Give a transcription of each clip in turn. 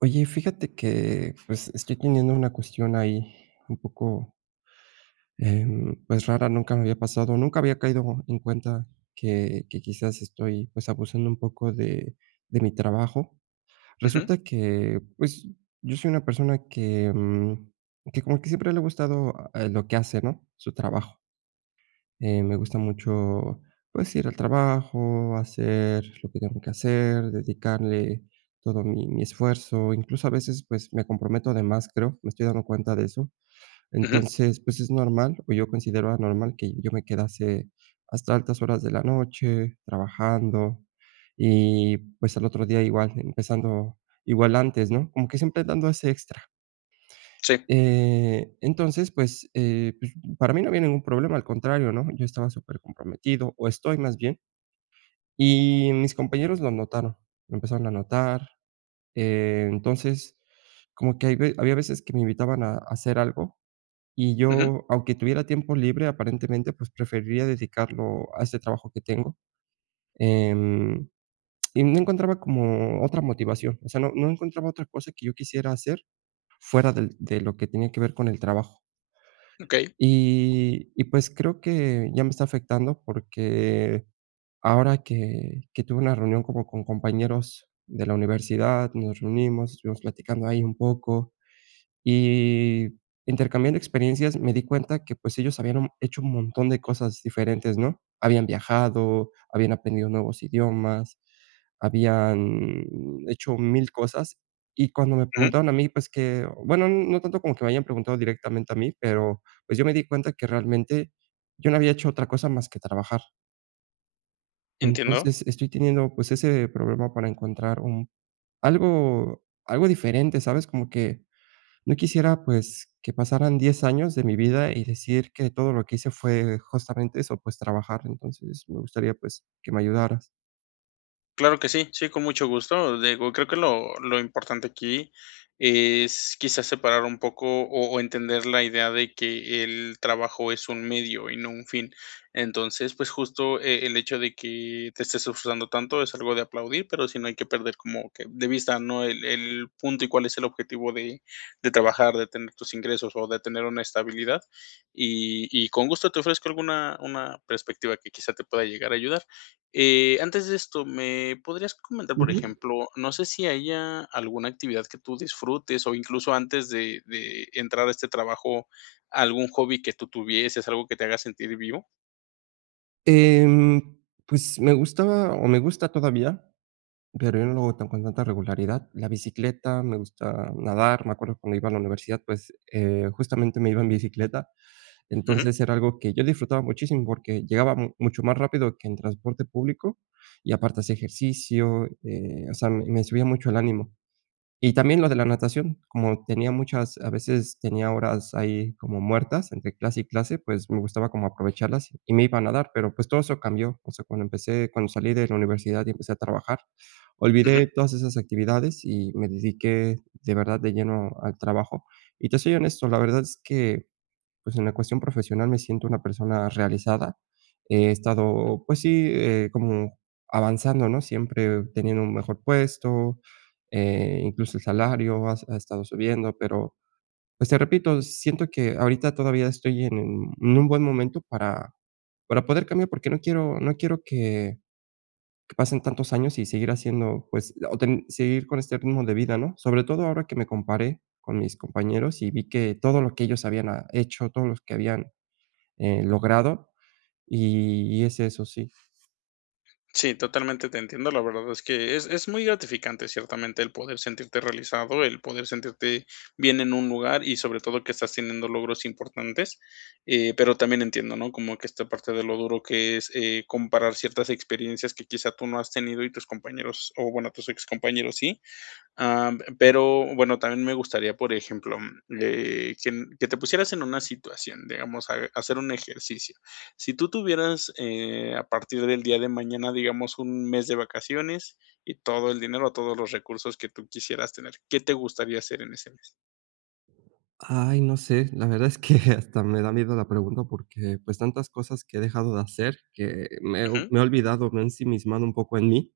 Oye, fíjate que pues, estoy teniendo una cuestión ahí un poco em, pues rara, nunca me había pasado, nunca había caído en cuenta que que quizás estoy pues, abusando un poco de de mi trabajo. Ujú. Resulta que pues, yo soy una persona que que, mm, que como que siempre le ha gustado lo que hace, ¿no?, su trabajo. Eh, me gusta mucho, pues, ir al trabajo, hacer lo que tengo que hacer, dedicarle todo mi mi esfuerzo, incluso a veces, pues, me comprometo de más, creo, me estoy dando cuenta de eso. Ujú. Entonces, pues, es normal o yo considero normal que yo me quedase hasta altas horas de la noche trabajando y pues, al otro día igual empezando igual antes, ¿no?, como que siempre dando ese extra. Sí. Eh, entonces pues, eh, pues, para mí no había ningún problema, al contrario, ¿no?, yo estaba supercomprometido o estoy más bien. Y mis compañeros lo notaron, lo empezaron a notar, eh, entonces como que hay ve había veces que me invitaban a hacer algo y Ujú. yo, aunque tuviera tiempo libre, aparentemente, pues, preferiría dedicarlo a ese trabajo que tengo. Em, y no encontraba como otra motivación. O sea, no no encontraba otra cosa que yo quisiera hacer fuera del de lo que tenía que ver con el trabajo. Okey. Y y pues, creo que ya me está afectando porque ahora que que tuve una reunión como con compañeros de la universidad, nos reunimos, estuvimos platicando ahí un poco y intercambiando experiencias, me di cuenta que pues, ellos habían, mm, hecho un montón de cosas diferentes, ¿no?, habían viajado, habían aprendido nuevos idiomas, habían hecho 1000, cosas. Y cuando me Ujú. preguntaron a mí, pues que, bueno, no tanto como que me hayan preguntado directamente a mí, pero pues, yo me di cuenta que realmente yo no había hecho otra cosa más que trabajar. Entiendo. Entonces estoy teniendo, pues, ese problema para encontrar un algo algo diferente, ¿sabes? Como que no quisiera, pues, que pasaran 10 años de mi vida, y decir que todo lo que hice fue justamente eso, pues, trabajar. Entonces me gustaría pues, que me ayudaras. Claro que sí sí, con mucho gusto. Digo creo que lo lo importante aquí es, quizás, separar un poco, o o entender la idea de que el trabajo es un medio y no un fin. Entonces, pues, justo, eh, el hecho de que te estés disfrutando tanto es algo de aplaudir, pero si no hay que perder como que de vista, ¿no?, el el punto, y cuál es el objetivo de de trabajar de tener tus ingresos, o de tener una estabilidad. Y, y con gusto te ofrezco alguna una perspectiva que, quizá, te pueda llegar a ayudar, eh antes de esto, ¿me podrías comentar, por Ujú. ejemplo, no sé si haya alguna actividad que tú disfrutes o incluso antes de de entrar a este trabajo? ¿Algún hobby que tú tuvieses algo que te haga sentir vivo? Em, pues, me gustaba, o me gusta todavía, pero yo no lo hago con tanta regularidad, la bicicleta, me gusta nadar. Me acuerdo cuando iba a la universidad, pues, eh, justamente me iba en bicicleta. Ujú. Entonces era algo que yo disfrutaba muchísimo, porque llegabamos mucho más rápido que en transporte público y aparte hacia ejercicio, eh, o sea, me subía mucho el ánimo. Y también lo de la natación, como tenía muchas, a veces, tenía horas ahí como muertas entre clase y clase, pues, me gustaba como aprovecharlas y me iba a nadar, pero, pues, todo eso cambió. O sea, cuando empecé cuando salí de la universidad, y empecé a trabajar, olvidé Ujú. todas esas actividades, y me dediqué de verdad de lleno al trabajo. Y te soy honesto, la verdad es que, pues, en la cuestión profesional me siento una persona realizada. He Ujú. estado, pues sí, eh como avanzando, ¿no?, siempre teniendo un mejor puesto, eh, incluso, el salario ha ha estado subiendo, pero, pues, te repito siento que ahorita todavía estoy en un buen momento para para poder cambiar, porque no quiero no quiero que que pasen tantos años y seguir haciendo, pues, o ten o seguir con este ritmo de vida, ¿no? Sobre todo ahora que me comparé con mis compañeros, y vi que todo lo que ellos habían, ah, hecho, todos los que habían, eh, logrado y y es eso, sí. Sí, totalmente te entiendo. La verdad es que es es muy gratificante ciertamente el poder sentirte realizado, el poder sentirte bien en un lugar y sobre todo que estás teniendo logros importantes. Eh, pero también entiendo, ¿no?, como que esta parte de lo duro que es, eh, comparar ciertas experiencias que quizás tú no has tenido y tus compañeros o bueno, tus excompañeros sí. Em, pero bueno, también me gustaría, por ejemplo, eh que que te pusieras en una situación, digamos a hacer un ejercicio. Si tú tuvieras, eh, a partir del día de mañana, digamos un mes de vacaciones y todo el dinero, todos los recursos que tú quisieras tener. ¿Qué te gustaría hacer en ese mes? Ay, no sé, la verdad es que hasta me da miedo la pregunta porque pues tantas cosas que he dejado de hacer que me Ujú. me he olvidado, me ensimismado un poco en mí,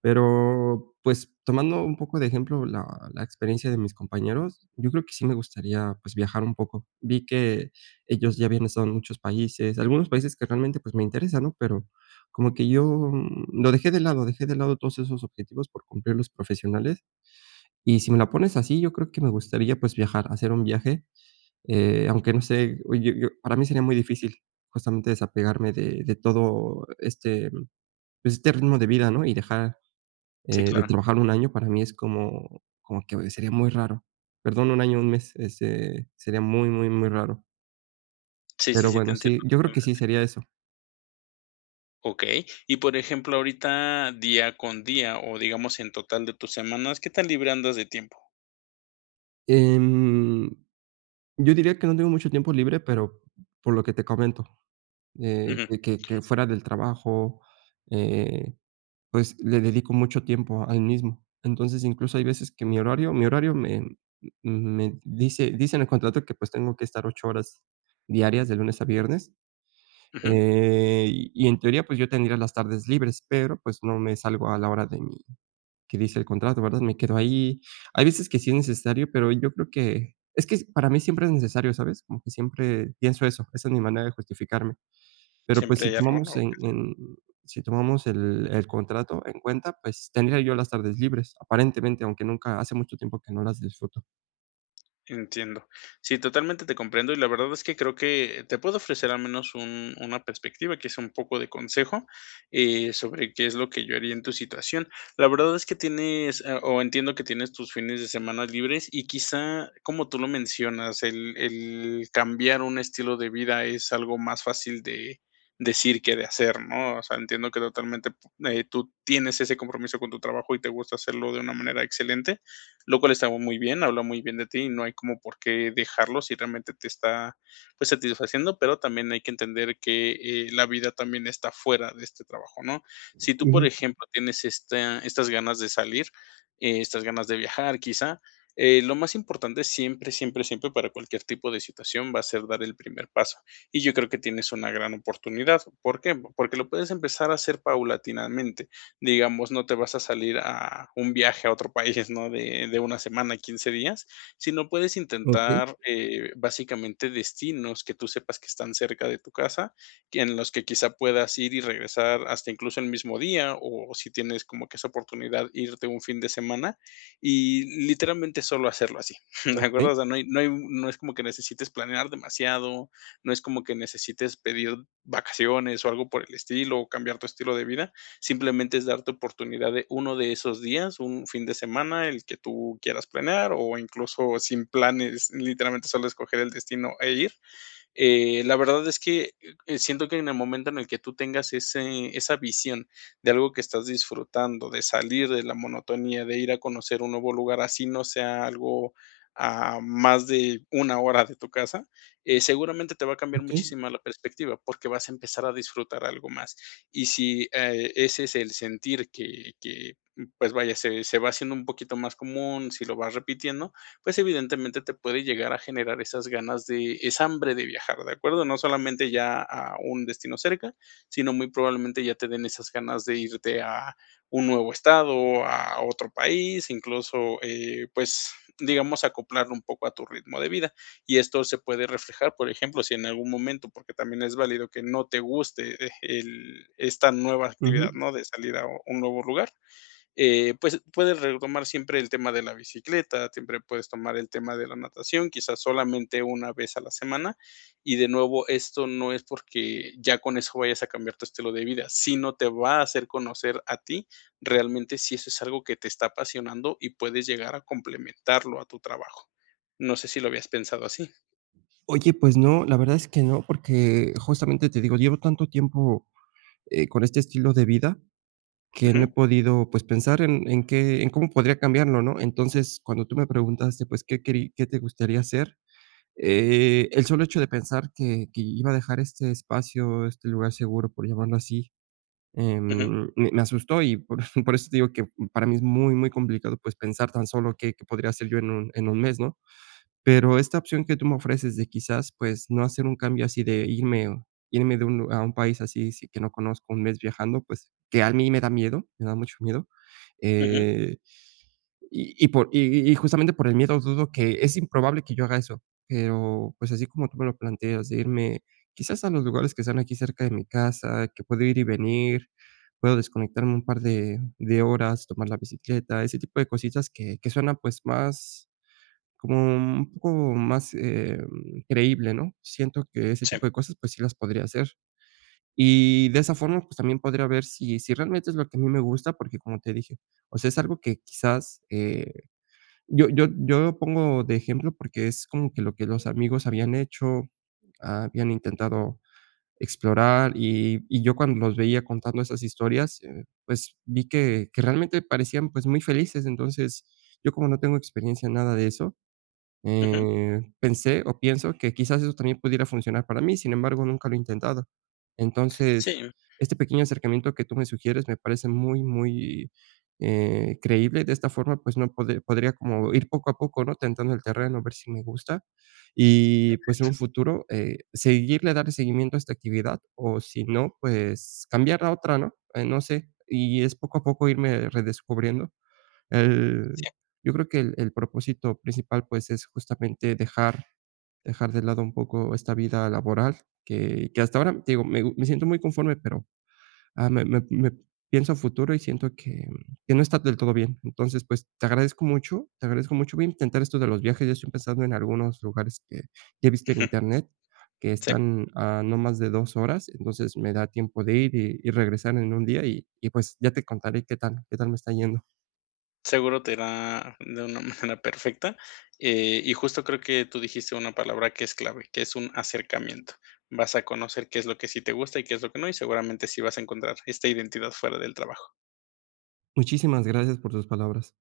pero pues tomando un poco de ejemplo la la experiencia de mis compañeros. Yo creo que sí me gustaría, pues viajar un poco. Vi que ellos ya habían estado en muchos países algunos países que realmente pues me interesan, ¿no?, pero como que yo lo dejé de lado. Dejé de lado todos esos objetivos por cumplir los profesionales. Y sí me la pones así, yo creo que me gustaría pues viajar, hacer un viaje, eh, aunque no sé o, eh, yo yo para mí sería muy difícil justamente desapegarme de de todo este este ritmo de vida, ¿no?, y dejar, Sí, eh, de claro. trabajar un año para mí es como como que sería muy raro. Perdón, un año, un mes, este sería muy, muy, muy raro. Sí, sí, Pero sí, te bueno, entiendo sí, yo creo que sí totalmente. sería eso. Okey, y por ejemplo, ahorita día con día, o digamos en total de tus semanas, ¿qué tan libre andas de tiempo? Em, yo diría que no tengo mucho tiempo libre, pero, por lo que te comento, eh, Ujú. que que que fuera del trabajo, eh, pues, le dedico mucho tiempo al mismo. Entonces, incluso hay veces que mi horario mi horario me, mm, me dice dice en el contrato que, pues, tengo que estar 8 horas diarias, de lunes a viernes, Ujú. eh, y en teoría, pues, yo tendría las tardes libres, pero, pues, no me salgo a la hora de mi que dice el contrato, ¿verdad?, me quedo ahí. Hay veces que sí es necesario, pero, yo creo que, es que, para mí siempre es necesario, ¿sabes?, como que siempre pienso eso. Esa es mi manera de justificarme, pero pues, Siempre si hay algo tomamos nuevo en que hacer. en, si tomamos el el contrato en cuenta, pues, tendría yo las tardes libres, aparentemente, aunque nunca, hace mucho tiempo que no las disfruto. Entiendo. Sí, totalmente te comprendo. Y la verdad es que creo que, te puedo ofrecer al menos un una perspectiva que es un poco de consejo, eh, sobre qué es lo que yo haría en tu situación. La verdad es que tienes, ah, o entiendo que tienes tus fines de semana libres, y quizá, como tú lo mencionas, el el cambiar un estilo de vida es algo más fácil de decir, qué de hacer, ¿no? O sea, entiendo que totalmente, pu eh, tú tienes ese compromiso con tu trabajo y te gusta hacerlo de una manera excelente, lo cual estamos muy bien, habla muy bien de ti y no hay como por qué dejarlo, si realmente te está, pues, satisfaciendo. Pero también hay que entender que, eh, la vida también está fuera de este trabajo, ¿no? Si tú, por Ujú. ejemplo, tienes esta estas ganas de salir, eh, estas ganas de viajar, quizá, eh, lo más importante siempre, siempre, siempre, para cualquier tipo de situación va a ser dar el primer paso, y yo creo que tienes una gran oportunidad, ¿por qué?, porque lo puedes empezar a hacer paulatinamente, digamos, no te vas a salir a a un viaje a otro país, ¿no?, de de una semana a 15 días, si no puedes Okey. intentar, eh, básicamente destinos que tú sepas que están cerca de tu casa, que en los que, quizás, puedas ir y regresar hasta incluso el mismo día, o si tienes como que esa oportunidad irte un fin de semana, y literalmente, solo hacerlo así, ¿de acuerdo? Okey. O sea, no hay no hay no es como que necesites planear demasiado. No es como que necesites pedir vacaciones, o algo por el estilo, cambiar tu estilo de vida. Simplemente, es darte oportunidad de uno de esos días, un fin de semana, el que tú quieras planear o incluso sin planes, literalmente, solo escoger el destino e ir, eh, la verdad es que, eh, siento que en el momento en el que tú tengas ese esa visión, de algo que estás disfrutando de salir de la monotonía, de ir a conocer un nuevo lugar así no sea algo, ah, más de 1, hora de tu casa, eh, seguramente te va a cambiar Okey. muchísima la perspectiva, porque vas a empezar a disfrutar algo más. Y si, eh, ese es el sentir que que, pues, vaya, se se va haciendo un poquito más común. Si lo va repitiendo, pues, evidentemente, te puede llegar a generar esas ganas de esa hambre de viajar. De acuerdo, no solamente ya a un destino cerca, sino muy probablemente, ya te den esas ganas de irte a un nuevo estado, o a otro país, incluso, eh, pues, digamos acoplarlo un poco a tu ritmo de vida, y esto se puede reflejar, por ejemplo, si en algún momento, porque también es válido que no te guste, eh, el esta nueva actividad, Ujú. no de salir a un nuevo lugar, eh, pues, puedes retomar siempre el tema de la bicicleta. Siempre puedes tomar el tema de la natación, quizás, solamente una vez a la semana, y de nuevo, esto no es porque ya con eso vayas a cambiar tu estilo de vida, sino, te va a hacer conocer a ti, realmente si eso es algo que te está apasionando y puedes llegar a complementarlo a tu trabajo. No sé, ¿si lo habías pensado así? Oye, pues no, la verdad es que no, porque justamente te digo, llevo tanto tiempo, eh, con este estilo de vida que no he Ujú. podido, pues, pensar en en qué en cómo podría cambiarlo, ¿no? Entonces, cuando tú me preguntaste, pues, qué querí qué te gustaría hacer, eh, el solo hecho de pensar que que iba a dejar este espacio, este lugar seguro, por llamarlo así, Ujú. em, me me asustó, y por por eso te digo que para mí es muy, muy complicado, pues, pensar tan solo qué, qué podría hacer yo en un en 1 mes, ¿no? Pero esta opción que tú me ofreces de, quizás, pues, no hacer un cambio así de irme, o irme de un lug a un país así sí que no conozco, 1 mes viajando, pues, que a mí me da miedo, me da mucho miedo. Ujú. Eh, y y por y y y justamente por el miedo, dudo que es improbable que yo haga eso, eh, o pues, así como tú me lo planteas de irme, quizás, a los lugares que están aquí cerca de mi casa, que puedo ir y venir. Puedo desconectarme un par de de horas, tomar la bicicleta, ese tipo de cositas que que suenan, pues, más como u un poco más, eh, mm, creíble, ¿no?, siento que ese tipo Sí. de cosas pues sí las podría hacer. Y de esa forma, pues, también podría ver si si realmente es lo que a mí me gusta, porque, como te dije, o sea, es algo que quizás, eh, yo yo yo lo pongo de ejemplo porque es como que lo que los amigos habían hecho, habían intentado explorar, y y yo cuando los veía contando esas historias, eh, pues, vi que que realmente parecían, pues, muy felices. Entonces yo, como no tengo experiencia en nada de eso, Ujú. eh, pensé o pienso que, quizás, eso también pudiera funcionar para mí. Sin embargo, nunca lo he intentado. Entonces, Sí. este pequeño acercamiento que tú me sugieres me parece muy, muy, eh, creíble de esta forma, pues no pode podría como ir poco a poco, ¿no?, tentando el terreno a ver si me gusta y, pues, en un Exacto. futuro, eh, seguirle darle seguimiento a esta actividad o, si no, pues cambiarla a otra, ¿no?, eh, no sé. Y es poco a poco irme redescubriendo, el Sí. yo creo que el el propósito principal, pues, es justamente dejar dejar de lado un poco esta vida laboral que que hasta ahora, te digo, me gu me siento muy conforme, pero, ah, me me me pienso a futuro, y siento que, mm, que no está del todo bien. Entonces, pues, te agradezco mucho. Te agradezco mucho, voy a intentar esto de los viajes, ya estoy pensando en algunos lugares que que he visto en Ujú. internet que Sí. están a no más de 2 horas. Entonces, me da tiempo de ir, y y regresar en 1 día y y, pues, ya te contaré qué tal, qué tal me está yendo. Seguro te irá de una manera perfecta. Eh y justo creo que tú dijiste una palabra que es clave, que es un acercamiento. Vas a conocer qué es lo que sí te gusta y qué es lo que no y seguramente así vas a encontrar esta identidad fuera del trabajo. Muchísimas gracias por tus palabras.